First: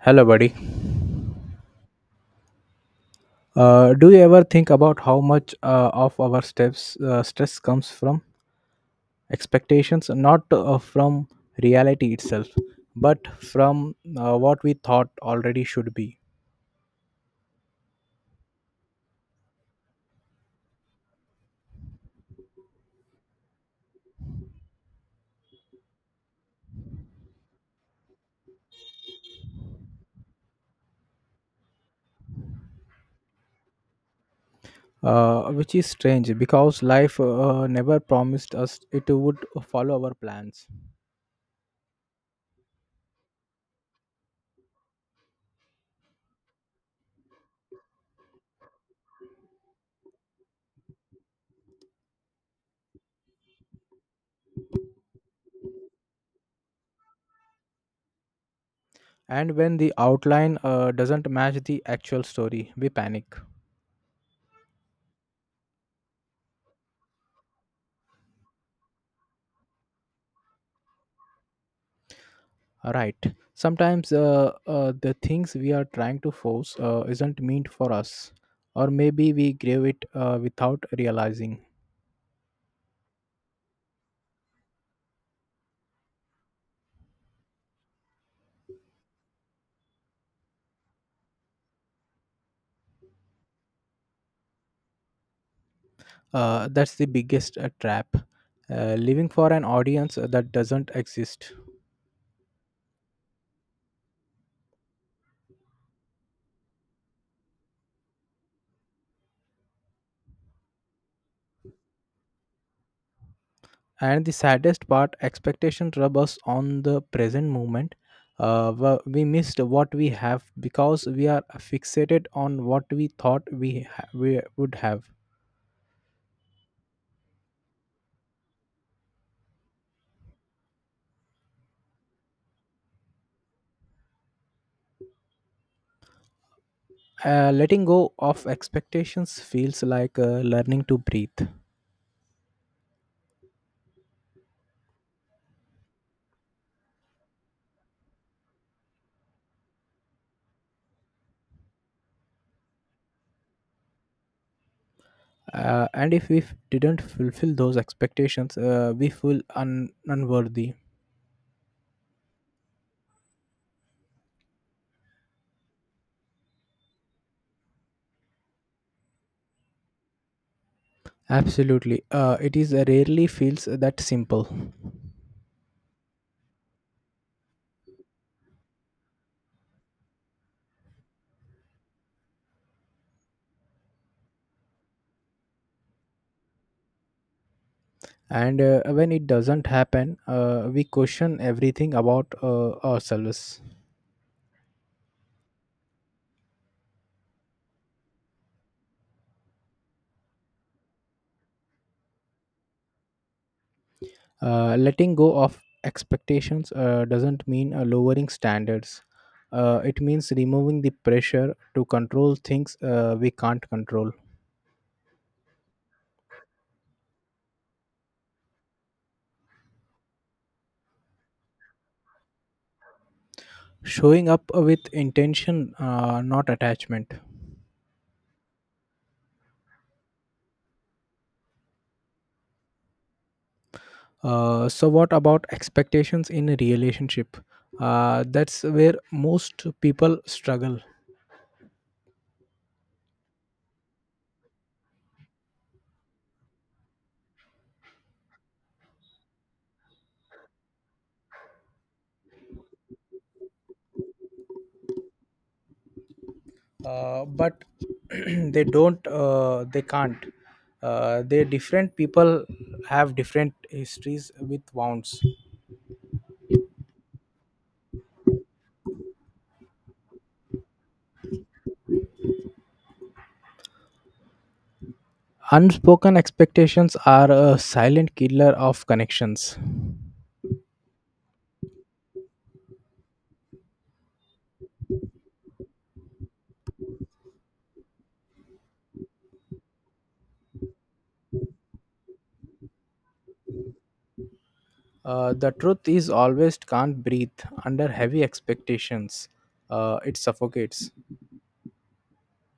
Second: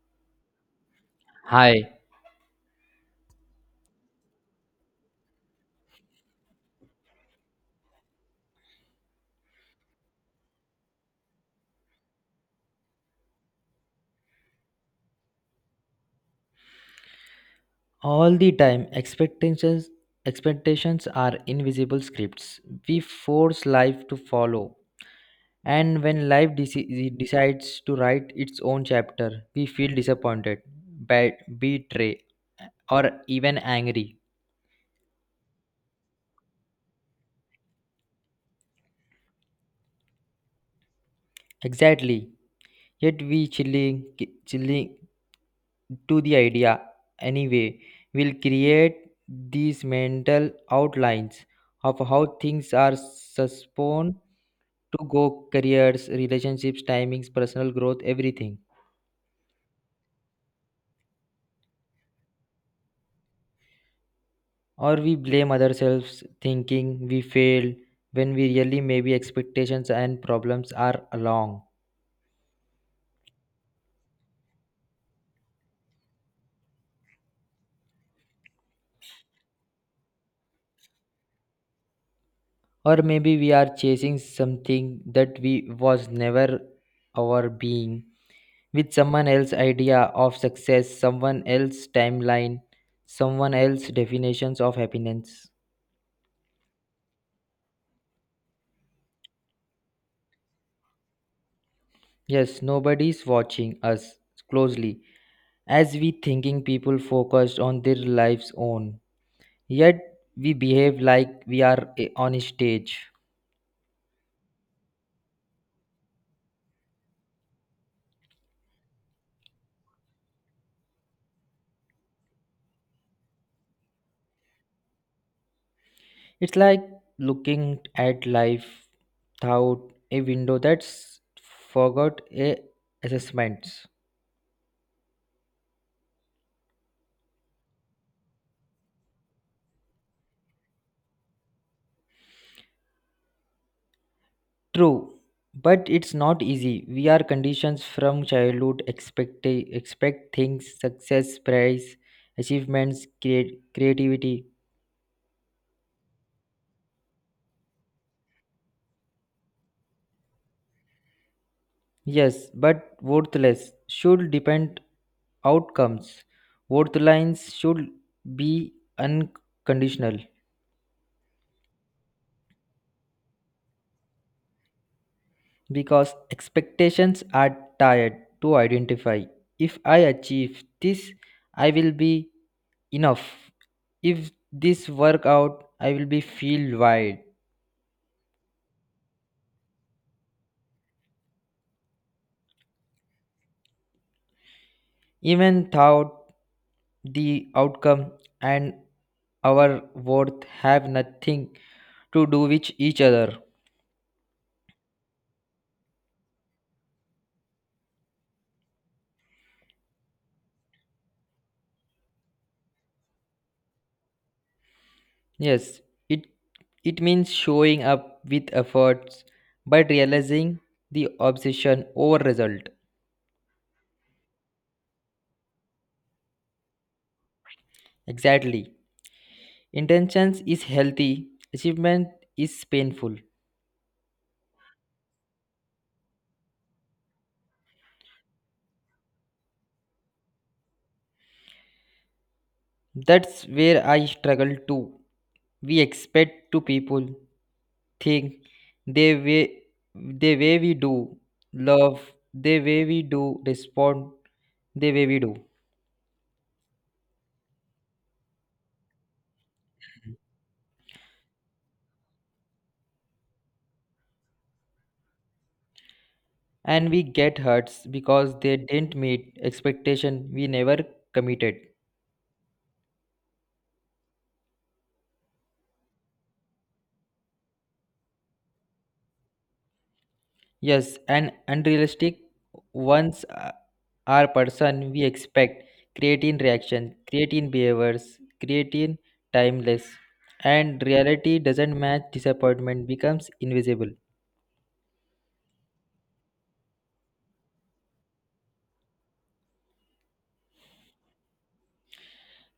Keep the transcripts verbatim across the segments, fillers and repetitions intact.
Hello, buddy. Hi. Uh, do you ever think about how much uh, of our steps, uh, stress comes from expectations, not uh, from reality itself, but from uh, what we thought already should be? All the time, expectations expectations are invisible scripts we force life to follow. And when life deci- decides to write its own chapter, we feel disappointed, bad, betrayed, or even angry. Uh, which is strange because life uh, never promised us it would follow our plans. Exactly. Yet we chilling, chilling. To the idea anyway will create these mental outlines of how things are supposed to go, careers, relationships, timings, personal growth, everything. And when the outline uh, doesn't match the actual story, we panic. Or we blame ourselves thinking we failed when we really maybe expectations and problems are along. Right, sometimes uh, uh, the things we are trying to force uh, isn't meant for us, or maybe we crave it uh, without realizing. Or maybe we are chasing something that we was never our being with someone else's idea of success, someone else's timeline, someone else's definitions of happiness. Uh, that's the biggest uh, trap, uh, living for an audience that doesn't exist. Yes, nobody's watching us closely as we thinking people focused on their lives own. Yet we behave like we are eh, on a stage. And the saddest part, expectation rub us on the present moment. Uh, wha- we missed what we have because we are fixated on what we, thought we, ha- we would have. It's like looking at life through a window that's forgot a assessments. Uh, letting go of expectations feels like uh, learning to breathe. True, but it's not easy. We are conditioned from childhood, expect, expect things, success, prize, achievements, create, creativity. Uh, and if we f- didn't fulfill those expectations, uh, we feel un- unworthy. Yes, but worthless should depend outcomes. Worth lines should be unconditional. Absolutely. Uh, it is uh, rarely feels that simple. Because expectations are tired to identify. If I achieve this, I will be enough. If this work out, I will be feel wide. And uh, when it doesn't happen, uh, we question everything about uh, ourselves. Even thought the outcome and our worth have nothing to do with each other. Uh, letting go of expectations uh, doesn't mean uh, lowering standards. Uh, it means removing the pressure to control things uh, we can't control. Yes, it it means showing up with efforts but realizing the obsession over result. Showing up with intention, uh, not attachment. Exactly. Intentions is healthy, achievement is painful. Uh, so, what about expectations in a relationship? Uh, that's where most people struggle. That's where I struggle too. We expect to people think the way the way we do love, the way we do respond, the way we do. Uh, but they don't, uh, they can't. Uh, they different people have different histories with wounds. And we get hurts because they didn't meet expectation we never committed. Unspoken expectations are a silent killer of connections. Yes, and unrealistic ones a- are person we expect, creating reaction, creating behaviors, creating timeless. And reality doesn't match disappointment becomes invisible. Uh, the truth is always can't breathe under heavy expectations. Uh, it suffocates.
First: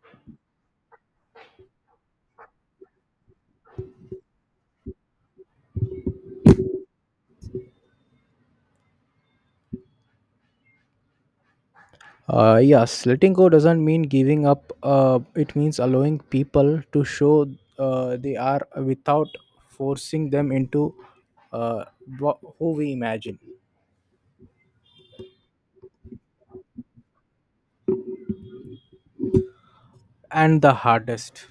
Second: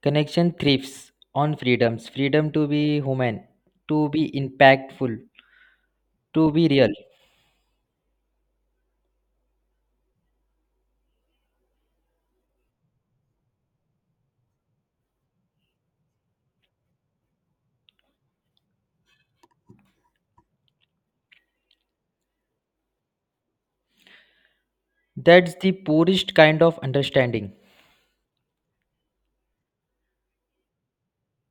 Connection thrives on freedoms, freedom to be human, to be impactful, to be real. Uh, yes, letting go doesn't mean giving up. Uh, it means allowing people to show uh, they are without forcing them into uh, wha- who we imagine. That's the poorest kind of understanding. And the hardest.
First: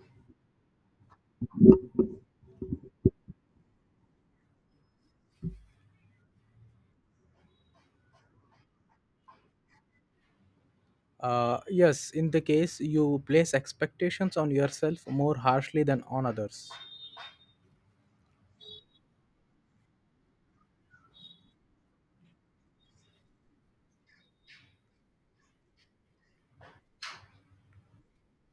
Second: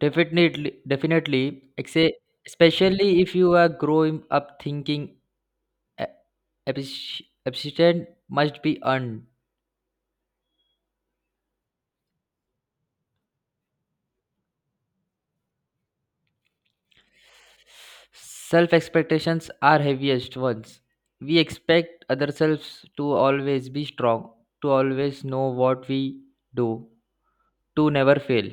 Definitely, definitely, exe- Especially if you are growing up thinking A- appreci- appreciation must be earned. Uh, yes, in the case you place expectations on yourself more harshly than on others. Self expectations are heaviest ones. We expect ourselves to always be strong, to always know what we do, to never fail.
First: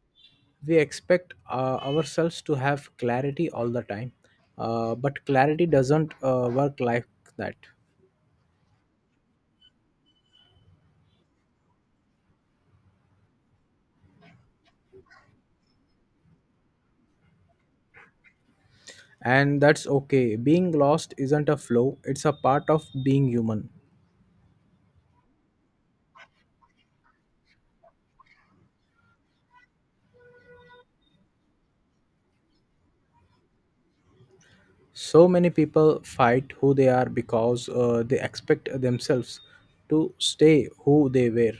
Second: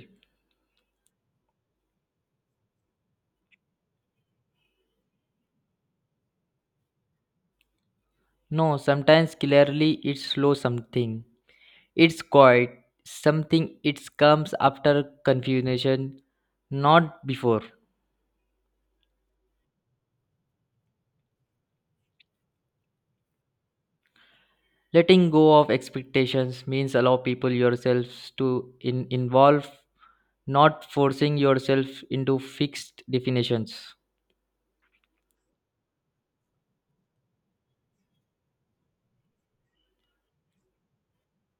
We expect uh, ourselves to have clarity all the time, uh, but clarity doesn't uh, work like that. No, sometimes clearly it's slow something. It's quiet. Something it comes after confusion, not before. And that's okay. Being lost isn't a flaw, it's a part of being human. Letting go of expectations means allow people yourselves to in, involve, not forcing yourself into fixed definitions. So many people fight who they are because uh, they expect themselves to stay who they were.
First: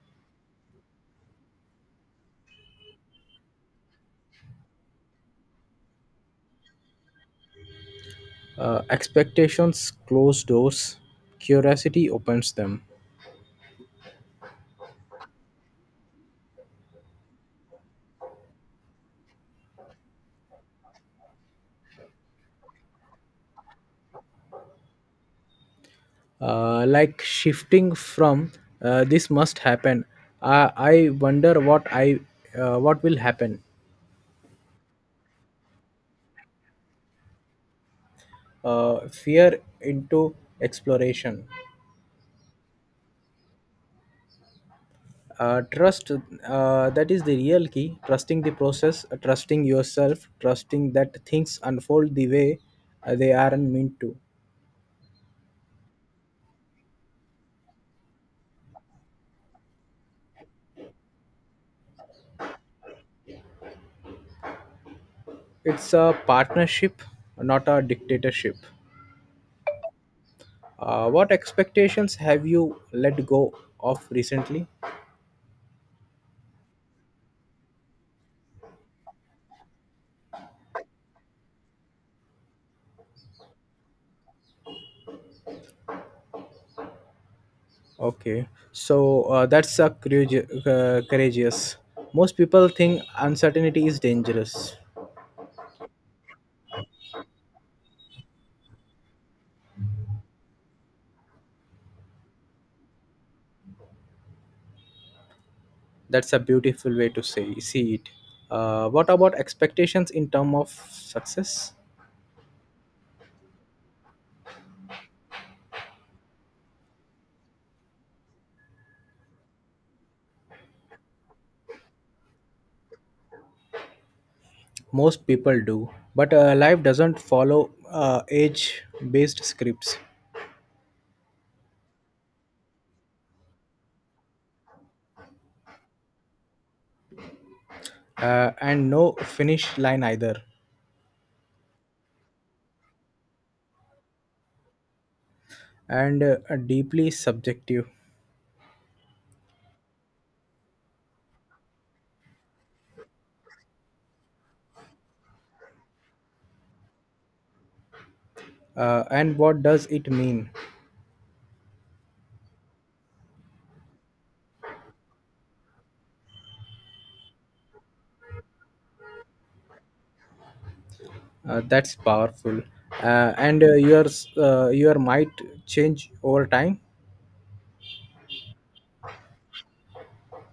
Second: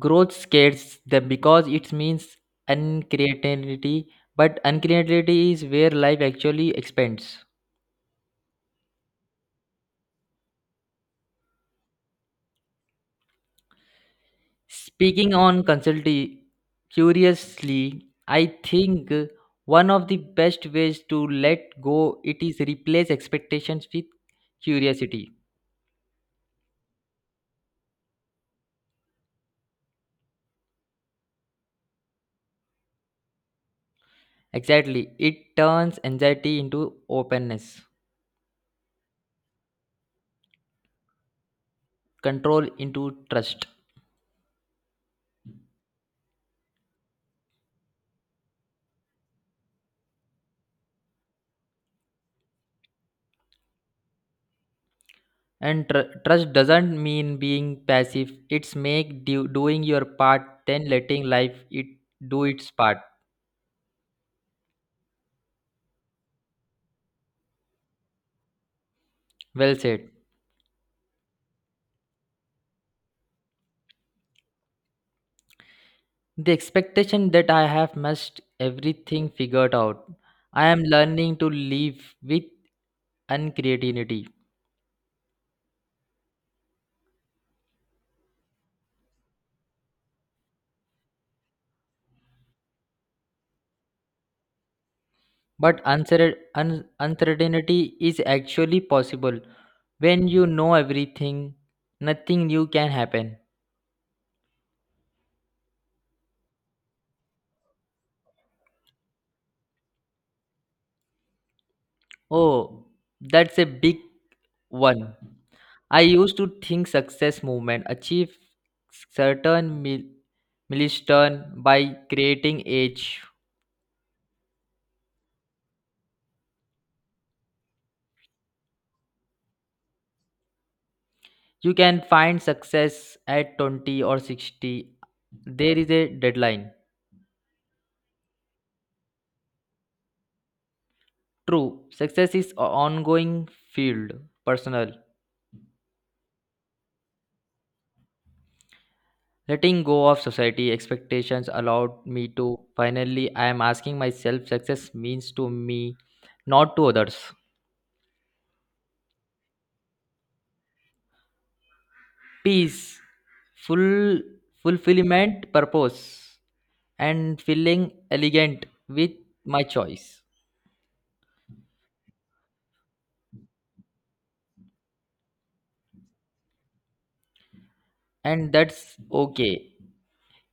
Growth scares them because it means uncreativity, but uncreativity is where life actually expands. Uh, expectations close doors, curiosity opens them. Speaking on consulting curiously, I think one of the best ways to let go it is replace expectations with curiosity. Uh, like shifting from uh, this must happen, uh, I wonder what i uh, what will happen. Exactly. It turns anxiety into openness, Uh, fear into exploration. control into trust. Uh, trust, uh, that is the real key, trusting the process, uh, trusting yourself, trusting that things unfold the way uh, they aren't meant to. And tr- trust doesn't mean being passive. It's make do- doing your part then letting life it do its part. It's a partnership, not a dictatorship. Well said. Uh, what expectations have you let go of recently? The expectation that I have must everything figured out. I am learning to live with uncreativity. Okay, so uh, that's a courage- uh, courageous. Most people think uncertainty is dangerous. But uncer- un- uncertainty is actually possible. When you know everything, nothing new can happen. That's a beautiful way to say see it. Uh, what about expectations in terms of success? Oh, that's a big one. I used to think success movement achieve certain mil- milestone by creating age. Most people do, but uh, life doesn't follow uh, age-based scripts, You can find success at twenty or sixty. There is a deadline. uh, and no finish line either, True, success is a ongoing field, personal. and uh, deeply subjective. Letting go of society expectations allowed me to finally, I am asking myself success means to me, not to others. Uh, and what does it mean? Peace, full fulfillment, purpose, and feeling elegant with my choice. Uh, that's powerful. Uh, and uh, your uh, Your might change over time. And that's okay.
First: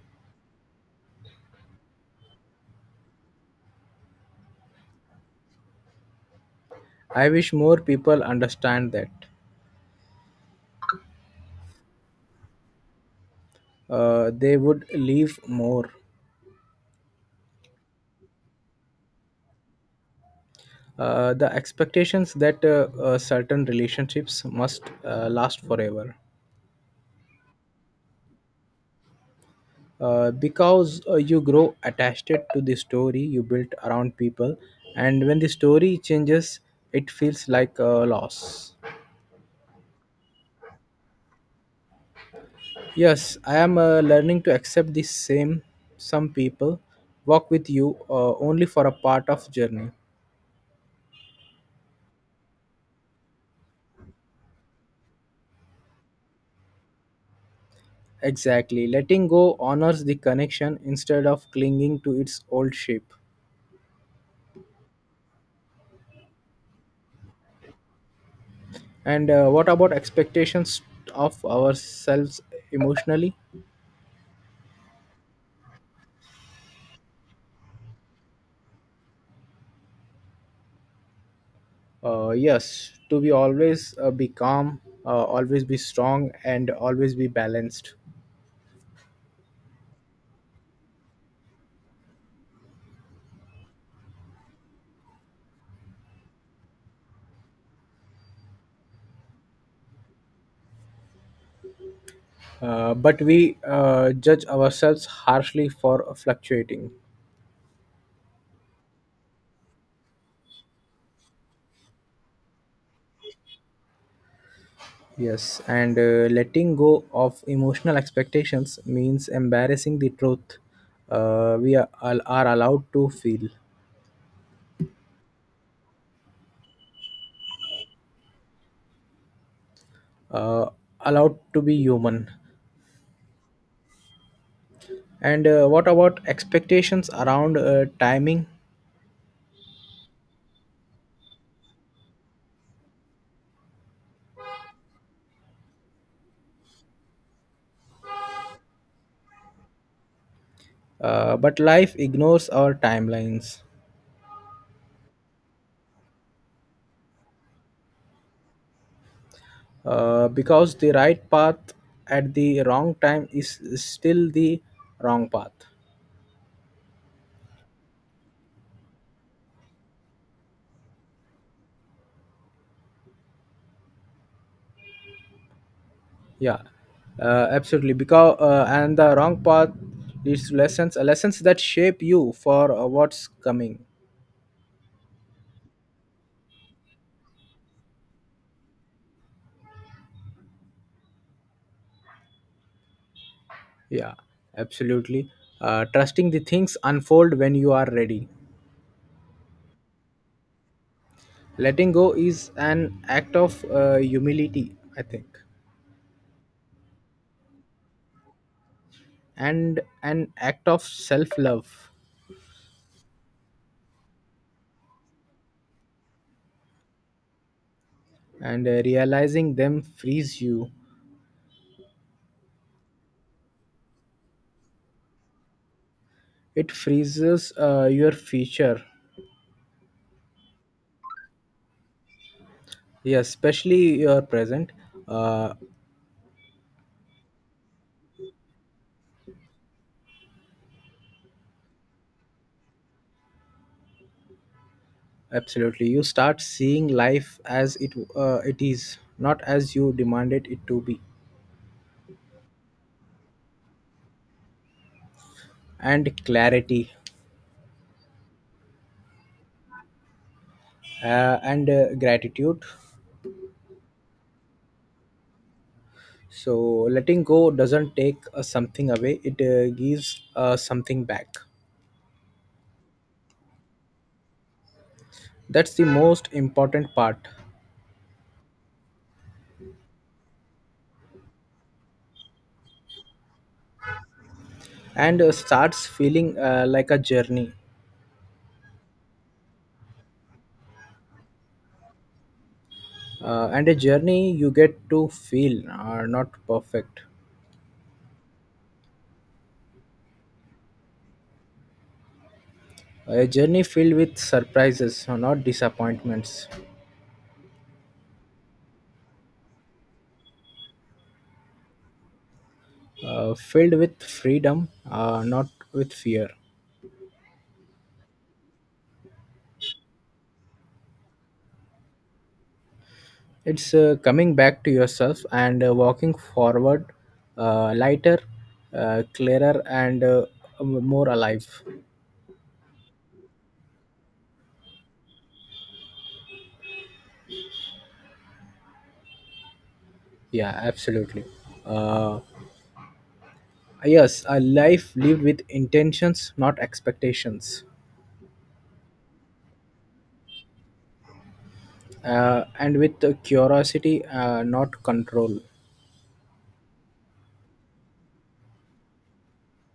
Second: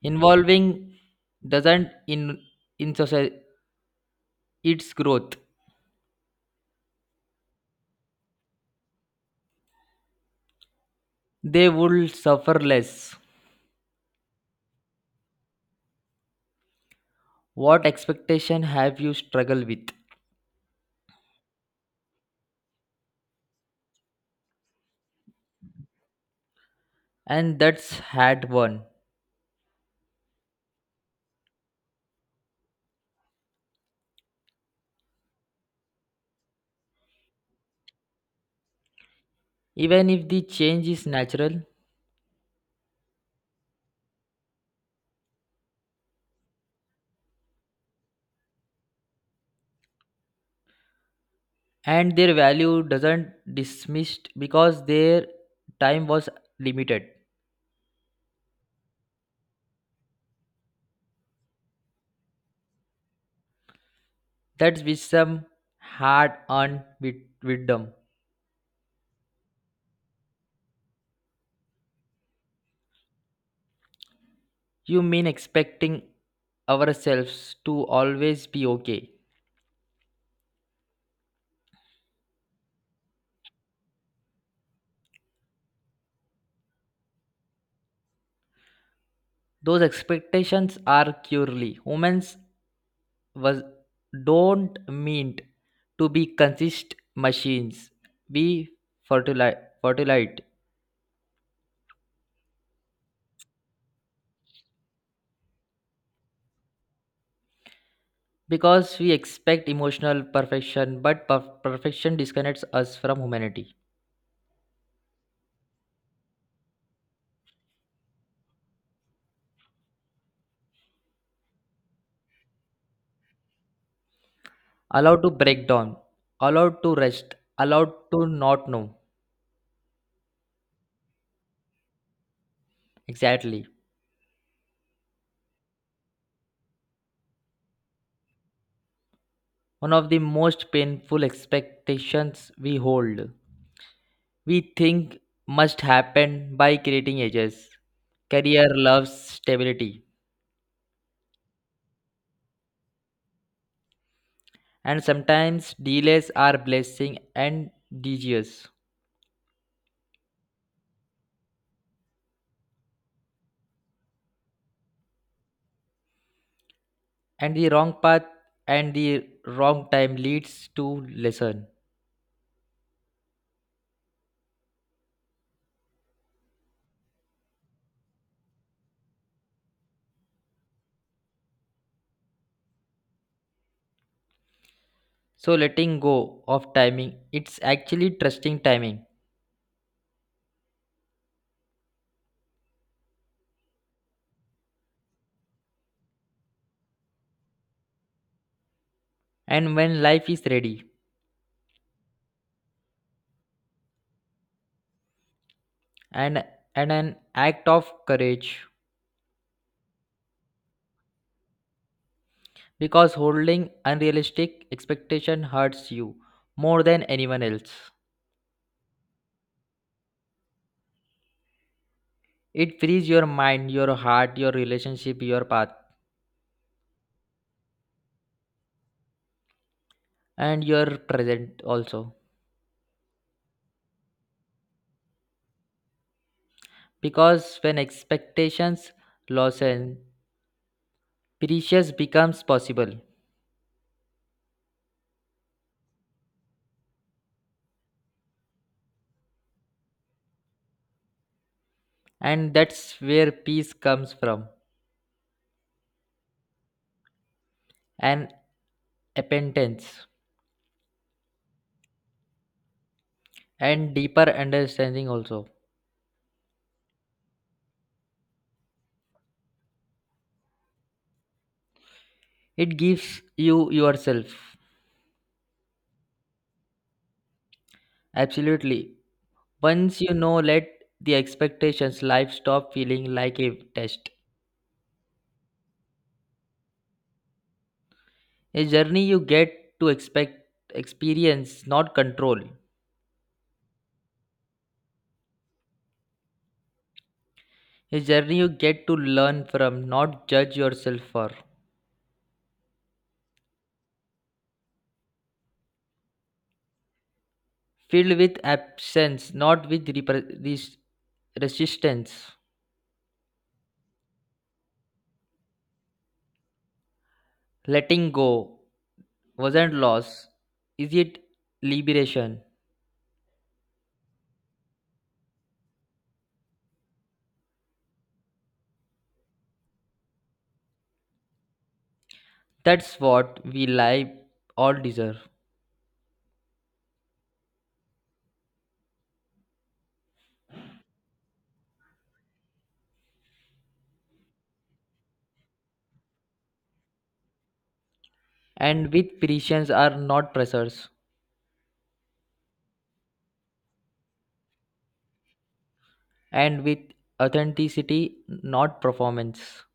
Involving doesn't in in society its growth. I wish more people understand that. They will suffer less. Uh, they would leave more. What expectation have you struggled with? Uh, the expectations that uh, uh, certain relationships must uh, last forever. And that's had one. Uh, because uh, you grow attached to the story you built around people, and when the story changes, it feels like a loss. Even if the change is natural Yes, I am uh, learning to accept the same. Some people walk with you uh, only for a part of journey. and their value doesn't dismissed because their time was limited, Exactly, letting go honors the connection instead of clinging to its old shape. that's wisdom hard earned with wisdom. And uh, what about expectations of ourselves emotionally? You mean expecting ourselves to always be okay. Uh, yes, to be always uh, be calm, uh, always be strong, and always be balanced. Those expectations are purely humans was don't mean to be consist machines we fertilize fertilite. Uh, but we uh, judge ourselves harshly for fluctuating. Because we expect emotional perfection but per- perfection disconnects us from humanity. Yes, and uh, letting go of emotional expectations means embarrassing the truth uh, we are, are allowed to feel, Allowed to break down, allowed to rest, allowed to not know. uh, allowed to be human. Exactly. And uh, what about expectations around uh, timing? One of the most painful expectations we hold, we think must happen by creating ages, career loves, stability. Uh, but life ignores our timelines, And sometimes delays are blessing and disease. uh, because the right path at the wrong time is still the wrong path. And the wrong path and the wrong time leads to lesson. Yeah, uh, absolutely, because uh, and the wrong path leads to lessons, uh, lessons that shape you for uh, what's coming. So letting go of timing, it's actually trusting timing. Yeah, absolutely, uh, trusting the things unfold when you are ready. And when life is ready, Letting go is an act of uh, humility, I think. and, and an act of courage, And an act of self love. because holding unrealistic expectation hurts you more than anyone else. And uh, realizing them frees you. It frees your mind, your heart, your relationship, your path, It freezes uh, your future. and your present also. Yeah, especially your present. uh, Because when expectations lessen, precious becomes possible, Absolutely, you start seeing life as it uh, it is, not as you demanded it to be. and that's where peace comes from. And clarity. And repentance. Uh, and uh, gratitude. And deeper understanding also. So letting go doesn't take uh, something away; it uh, gives uh, something back. It gives you yourself. That's the most important part, Absolutely. Once you know let the expectations, life stop feeling like a test. and uh, starts feeling uh, like a journey. A journey you get to expect experience, not control. Uh, and a journey you get to feel are not perfect. A journey you get to learn from, not judge yourself for. A journey filled with surprises, uh, not disappointments. Filled with absence, not with repre- res- resistance. uh, filled with freedom, uh, not with fear. Letting go wasn't loss. Is it liberation? It's uh, coming back to yourself and uh, walking forward, uh, lighter, uh, clearer, and uh, more alive. That's what we live all deserve. Yeah, absolutely. Uh, yes, a life lived with intentions, not expectations, And with patience are not pressures. uh, and with uh, curiosity, uh, not control, And with authenticity, not performance.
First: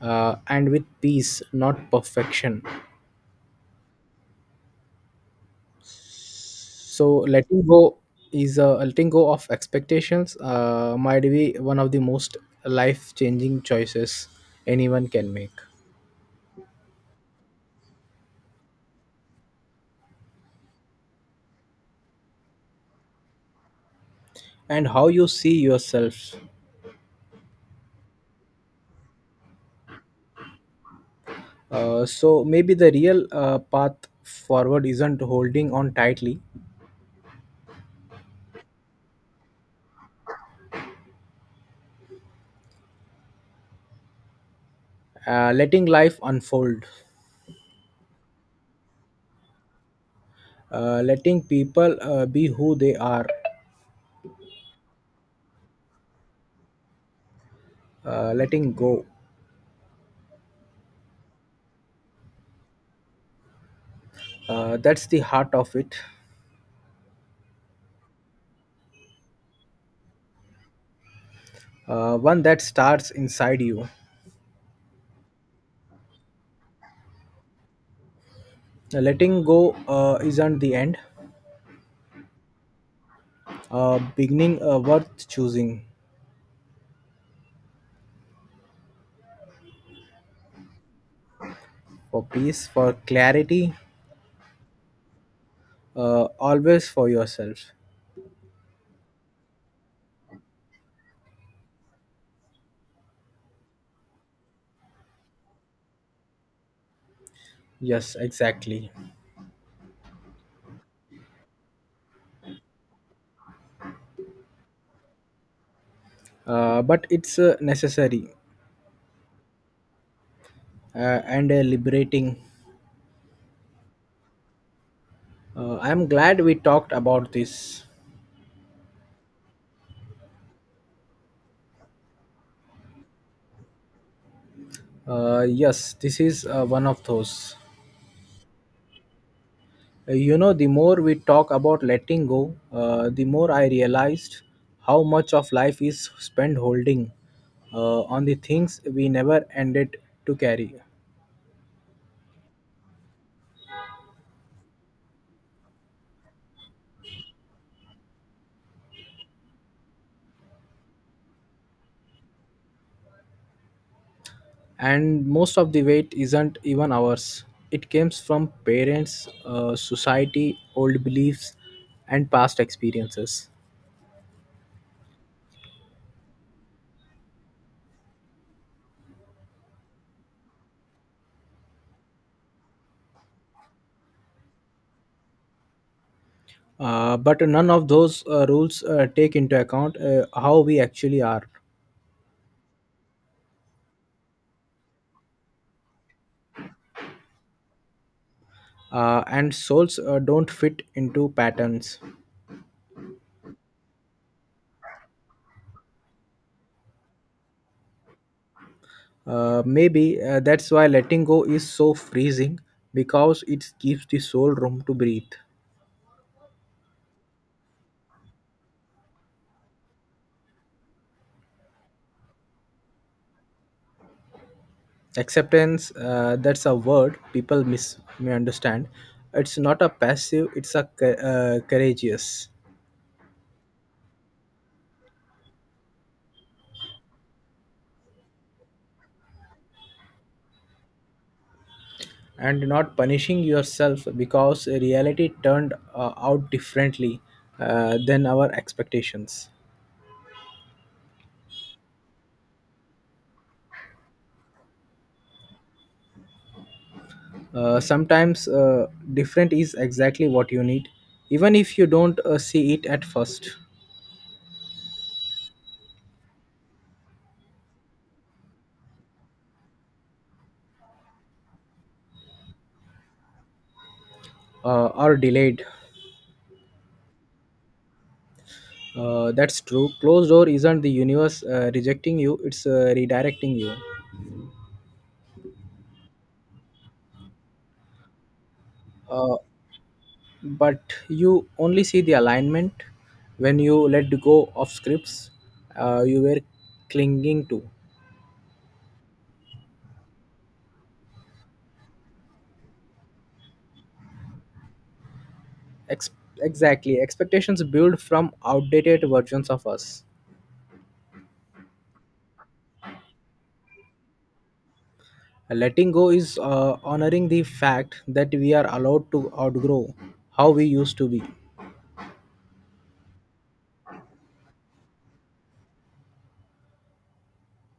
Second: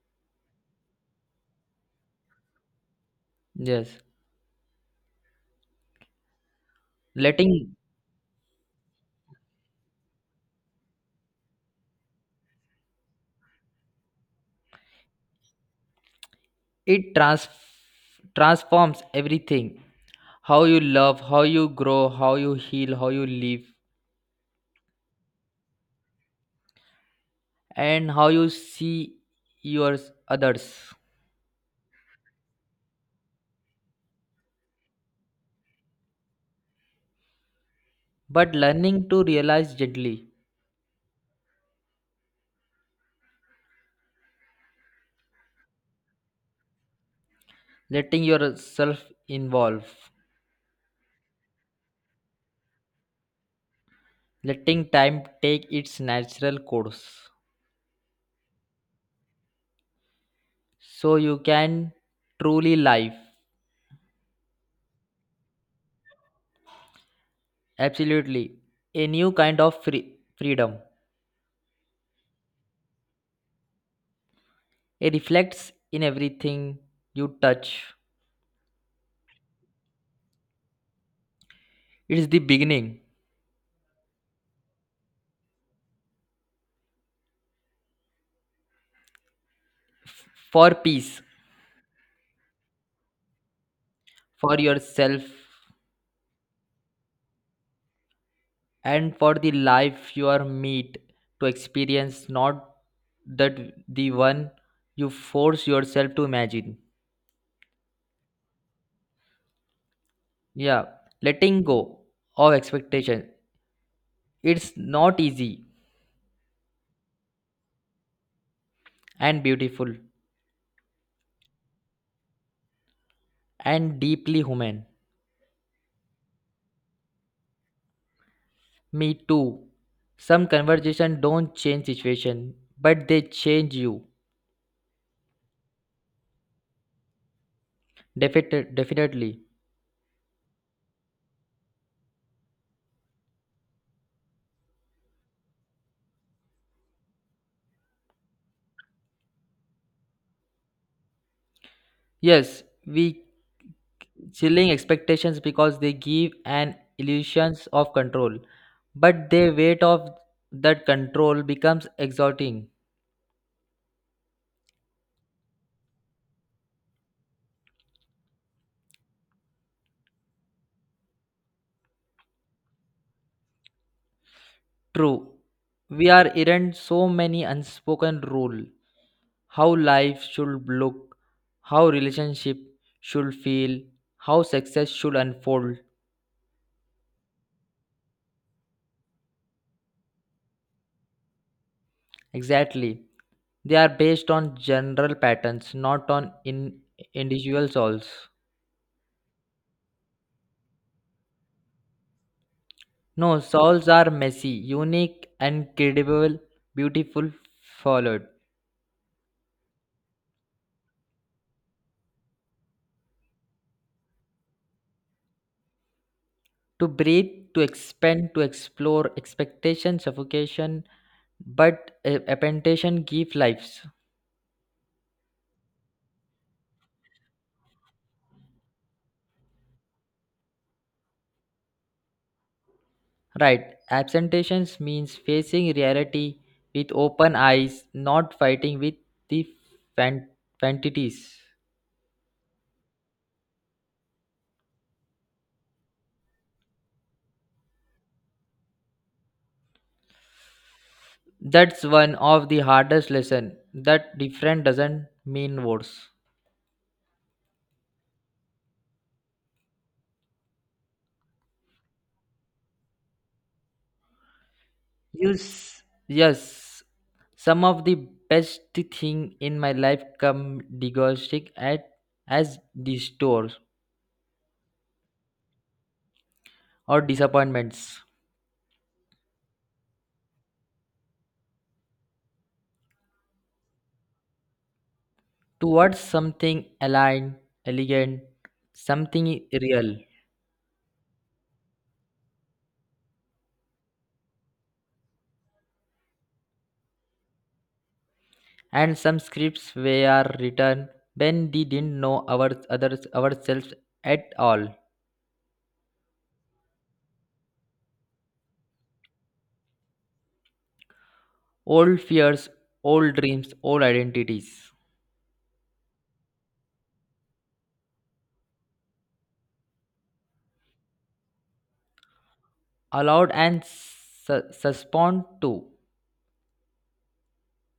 uh, and with peace, not perfection. Yes. So letting Letting go is uh, letting go of expectations uh, might be one of the most life changing choices anyone can make. it trans- transforms everything. How you love, how you grow, how you heal, how you live, And how you see yourself. and how you see your others. Uh, so maybe the real uh, path forward isn't holding on tightly, But learning to realize gently, uh, letting life unfold, letting yourself involve, uh, letting people uh, be who they are, letting time take its natural course. uh, letting go. So you can truly live. Uh, that's the heart of it, Absolutely. A new kind of free- freedom. uh, one that starts inside you. It reflects in everything you touch. Uh, letting go uh, isn't the end, It is the beginning uh, beginning uh, worth choosing, for peace, for peace, for clarity, for yourself, uh, always for yourself. and for the life you are meet to experience, not that the one you force yourself to imagine. Yes, exactly. Yeah, letting go of expectation. It's not easy Uh, but it's uh, necessary and beautiful uh, and uh, liberating. and deeply human. Uh, I'm glad we talked about this. Me too. Some conversation don't change situation, but they change you. Uh, yes, this is uh, one of those. Definite, definitely. Uh, You know, the more we talk about letting go, uh, the more I realized how much of life is spent holding uh, on the things we never ended to carry. Yes, we chilling expectations because they give an illusions of control, but the weight of that control becomes exhausting. And most of the weight isn't even ours. It comes from parents, uh, society, old beliefs, and past experiences. True, we are errant so many unspoken rule. How life should look, how relationship should feel, how success should unfold. Uh, but none of those uh, rules uh, take into account uh, how we actually are. Exactly. They are based on general patterns, not on in individual souls. Uh, and souls uh, don't fit into patterns. No, souls are messy, unique, incredible, beautiful, followed. Uh, maybe uh, that's why letting go is so freezing, because it gives the soul room to breathe. To breathe, to expand, to explore, expectation, suffocation, but uh, appentation give lives. Acceptance, uh, that's a word people mis- misunderstand. It's not a passive, it's a cou- uh, courageous. Right. Absentations means facing reality with open eyes, not fighting with the fan- fantasies. And not punishing yourself because reality turned uh, out differently uh, than our expectations. That's one of the hardest lesson that different doesn't mean worse. Uh, sometimes uh, different is exactly what you need, even if you don't uh, see it at first. Yes, yes. Some of the best thing in my life come diagnostic at as detours Uh, or delayed. or disappointments Uh, that's true, closed door isn't the universe uh, rejecting you, it's uh, redirecting you. towards something aligned, elegant, uh, something real, but you only see the alignment when you let go of scripts uh, you were clinging to. and some scripts were written when we didn't know our others ourselves at all. Ex- exactly, expectations build from outdated versions of us. Old fears, old dreams, old identities. Letting go is uh, honoring the fact that we are allowed to outgrow how we used to be. Allowed and su- suspend to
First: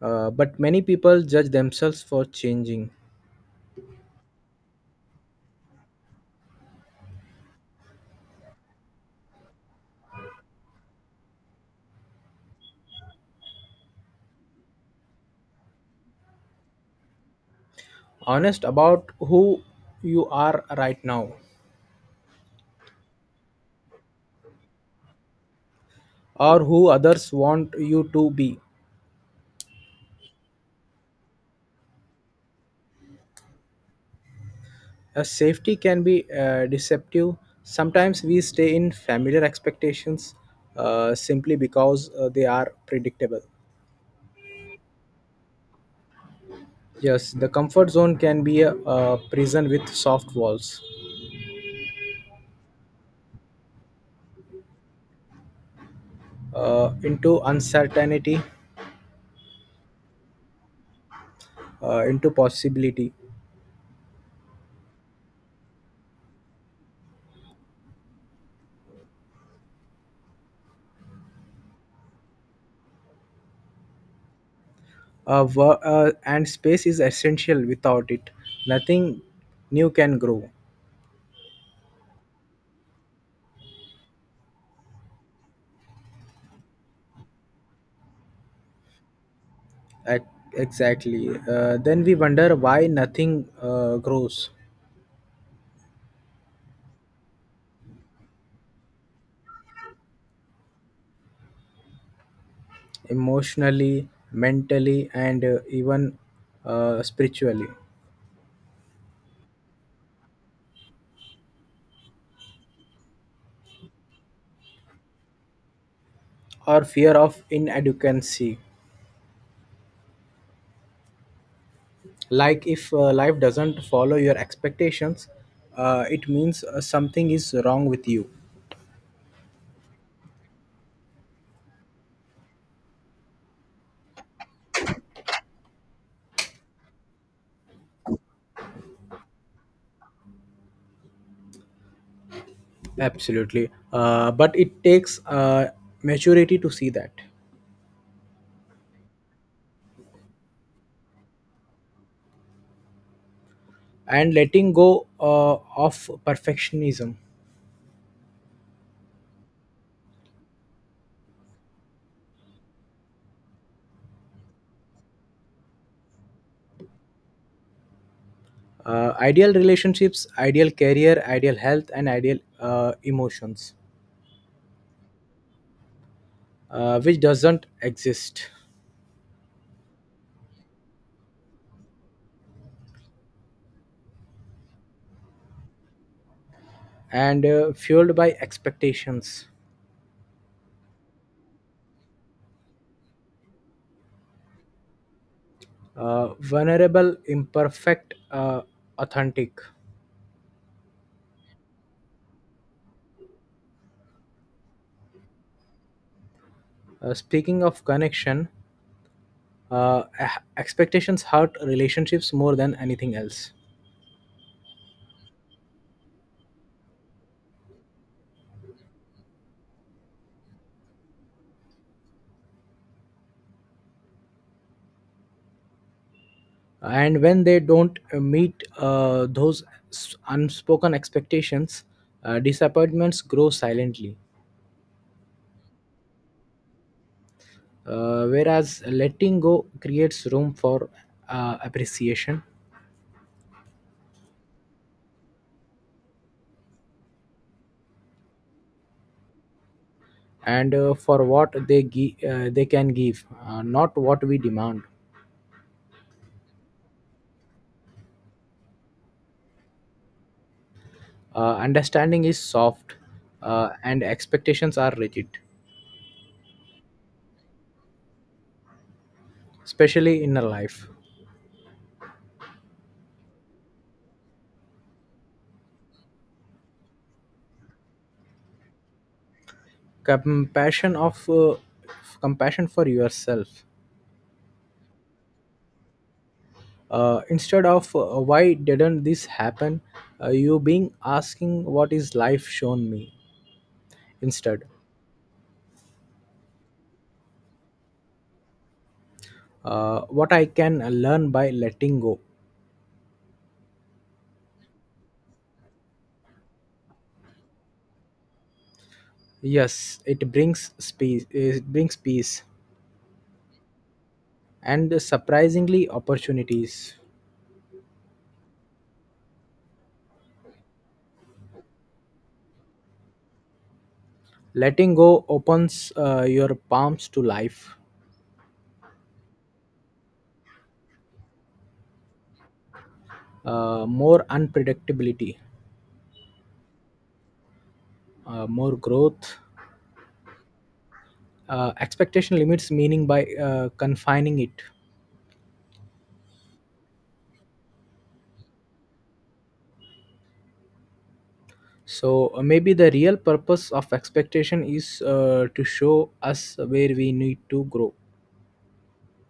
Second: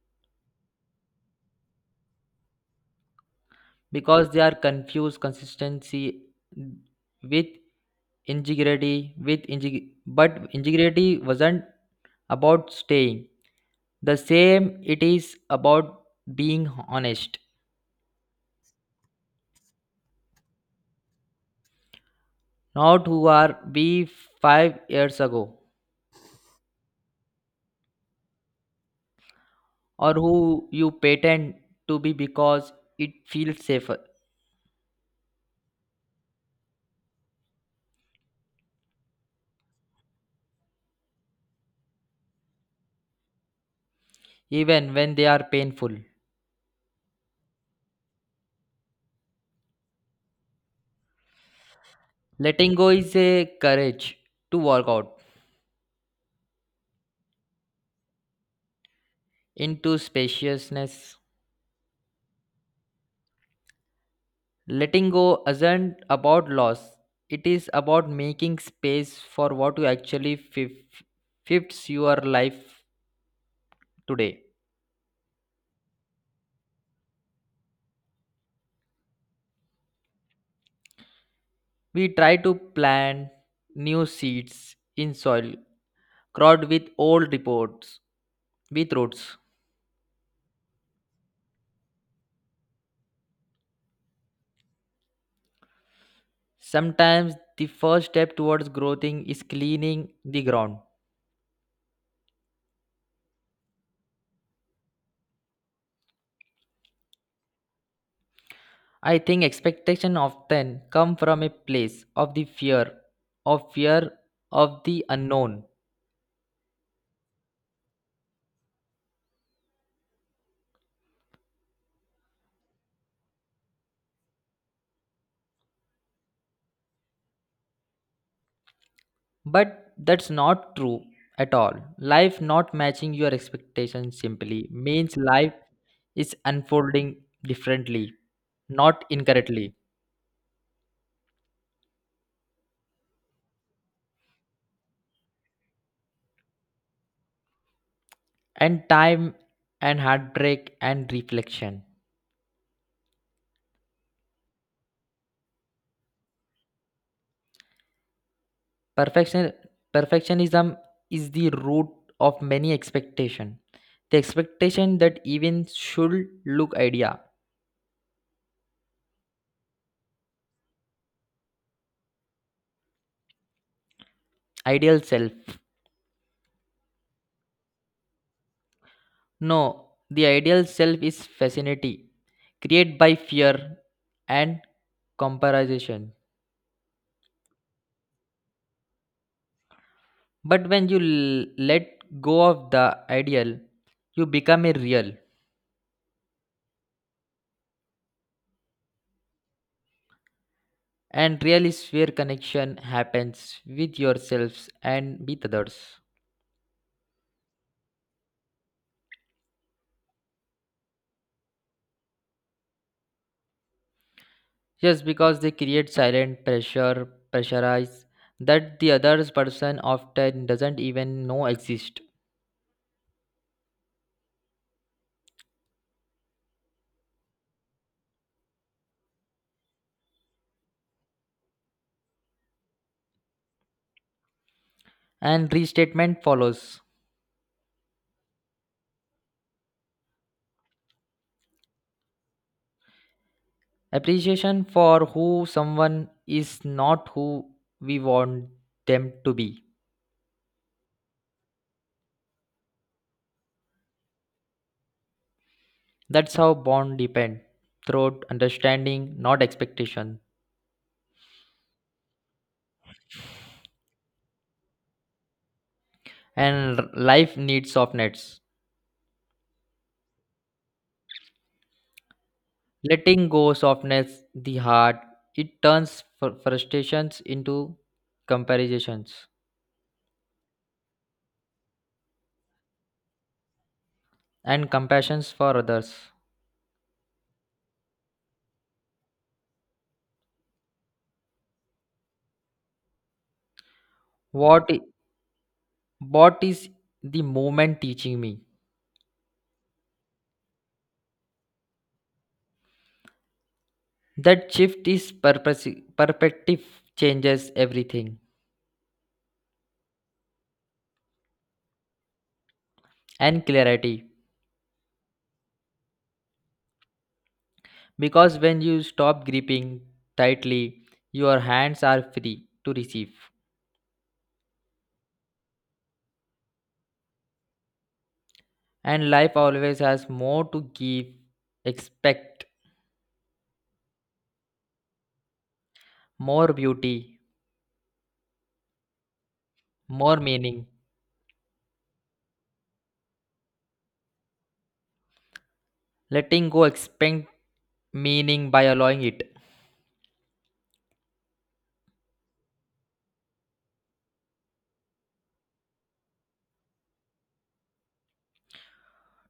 Uh, but many people judge themselves for changing. because they are confused consistency with integrity with integ- but integrity wasn't about staying the same, it is about being honest, Honest about who you are right now, not who are we five years ago, or who others want you to be. or who you pretend to be because it feels safer A safety can be uh, deceptive. Sometimes we stay in familiar expectations uh, simply because uh, they are predictable. even when they are painful. Yes, the comfort zone can be a, a prison with soft walls, Letting go is a courage to work out uh, into uncertainty, into spaciousness. uh, into possibility. Letting go isn't about loss, it is about making space for what you actually fif- fits your life today. Uh, wo- uh, and space is essential without it. Nothing new can grow. We try to plant new seeds in soil crowded with old reports with roots. Ac- exactly. Uh, then we wonder why nothing uh, grows. Sometimes the first step towards growing is cleaning the ground. Emotionally, mentally, and uh, even uh, spiritually, I think expectation often come from a place of the fear, of fear of the unknown. or fear of inadequacy. Like if uh, life doesn't follow your expectations, uh, it means uh, something is wrong with you. But that's not true at all. Life not matching your expectations simply means life is unfolding differently, not incorrectly. Absolutely. Uh, but it takes uh, maturity to see that. And time and heartbreak and reflection. And letting go uh, of perfectionism. Perfection Perfectionism is the root of many expectation. The expectation that even should look idea, Uh, ideal relationships, ideal career, ideal health, and ideal uh, emotions, ideal self. uh, which doesn't exist. No, the ideal self is fascinating, created by fear and comparison. and uh, fueled by expectations. But when you l- let go of the ideal, you become a real. Uh, vulnerable, imperfect, uh, authentic. And real is where connection happens with yourselves and with others. Uh, speaking of connection, uh, e- expectations hurt relationships more than anything else. Just because they create silent pressure, pressurize that the other person often doesn't even know exist. And when they don't uh, meet uh, those s- unspoken expectations, uh, disappointments grow silently. And restatement follows. Uh, whereas letting go creates room for uh, appreciation, Appreciation for who someone is not who we want them to be. and uh, for what they gi- uh, they can give, uh, not what we demand. That's how bond depend throughout understanding, not expectation. Uh, understanding is soft uh, and expectations are rigid, And r- life needs softness. especially in a life. Letting go softness the heart. It turns fr- frustrations into comparisons Compassion of uh, compassion for yourself. and compassions for others. Uh, instead of uh, why didn't this happen, uh, you being asking what is life shown me instead. What i- what is the moment teaching me? Uh, what I can learn by letting go. That shift is purpose perspective changes everything. Yes, it brings peace. It brings peace And clarity and surprisingly opportunities. because when you stop gripping tightly your hands are free to receive Letting go opens uh, your palms to life. and life always has more to give expect uh, more unpredictability, more beauty uh, more growth. more meaning Uh, expectation limits meaning by uh, confining it. letting go expect meaning by allowing it So uh, maybe the real purpose of expectation is uh, to show us where we need to grow,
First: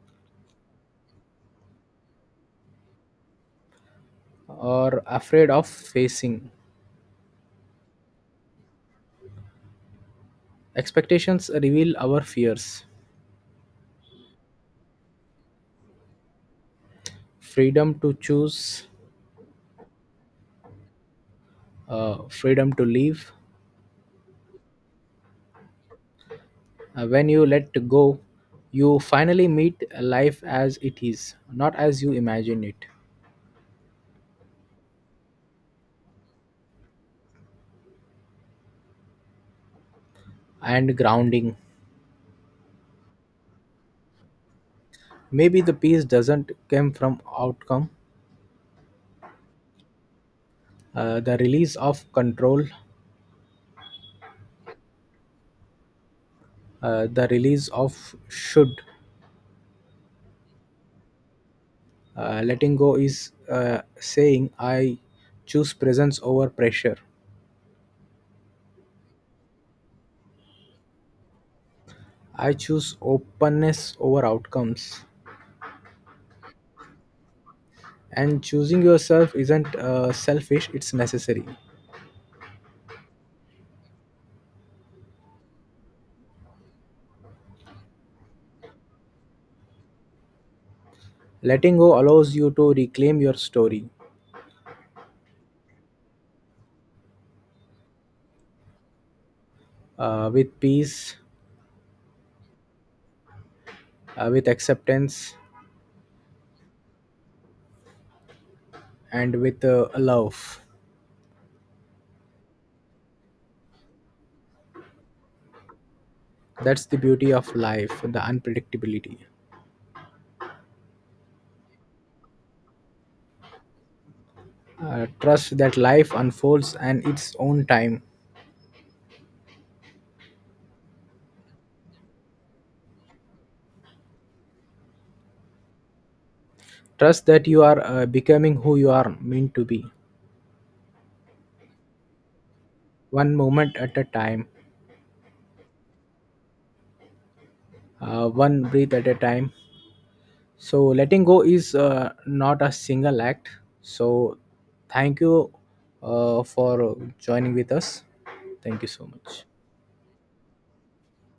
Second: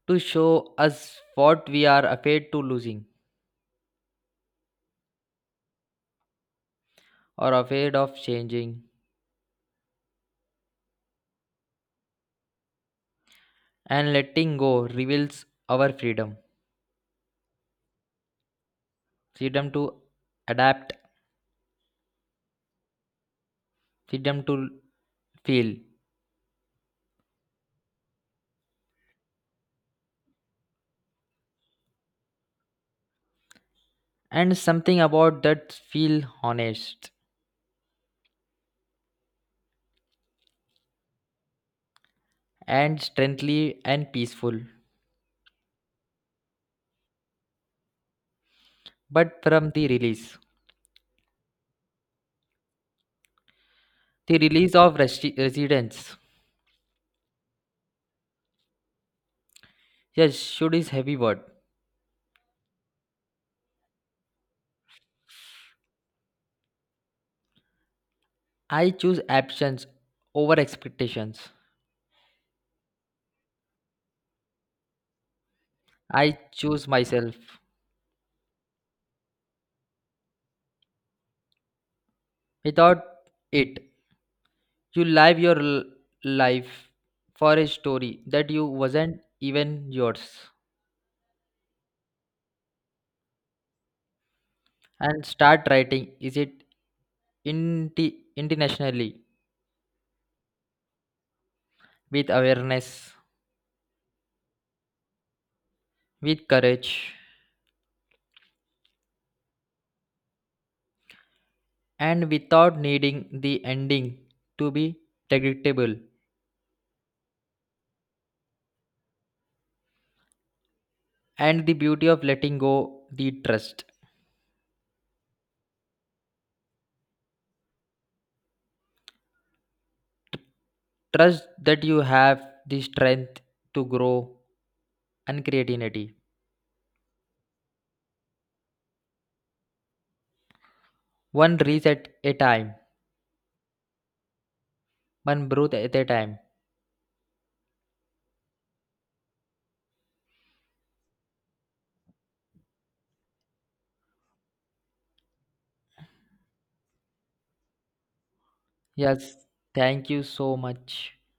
to show us what we are afraid to losing or afraid of facing. or afraid of changing Expectations reveal our fears, and letting go reveals our freedom, freedom to choose, freedom to adapt, uh, freedom to live. freedom to feel, Uh, when you let go, you finally meet life as it is, not as you imagine it, and something about that feel honest and grounding. and strengthly and peaceful Maybe the peace doesn't come from outcome, but from the release, uh, the release of control, the release of resi- residents. uh, the release of should. Yes, should is heavy word. Uh, letting go is uh, saying I choose presence over pressure. I choose absence over expectations, I choose openness over outcomes. I choose myself And choosing yourself isn't uh, selfish, it's necessary. without it. You live your l- life for a story that you wasn't even yours, Letting go allows you to reclaim your story, and start writing is it inti- internationally, uh, with peace, with awareness, uh, with acceptance, with courage, and with uh, love. and without needing the ending to be predictable. That's the beauty of life, the unpredictability. And the beauty of letting go, the trust, Uh, trust that life unfolds and its own time. trust that you have the strength to grow and creativity, Trust that you are uh, becoming who you are meant to be, one reset at a time, one moment at a time, one breath at a time. uh, one breath at a time. So, letting go is uh, not a single act. So, thank you uh, for joining with us. Thank you so Yes, much. thank you so much.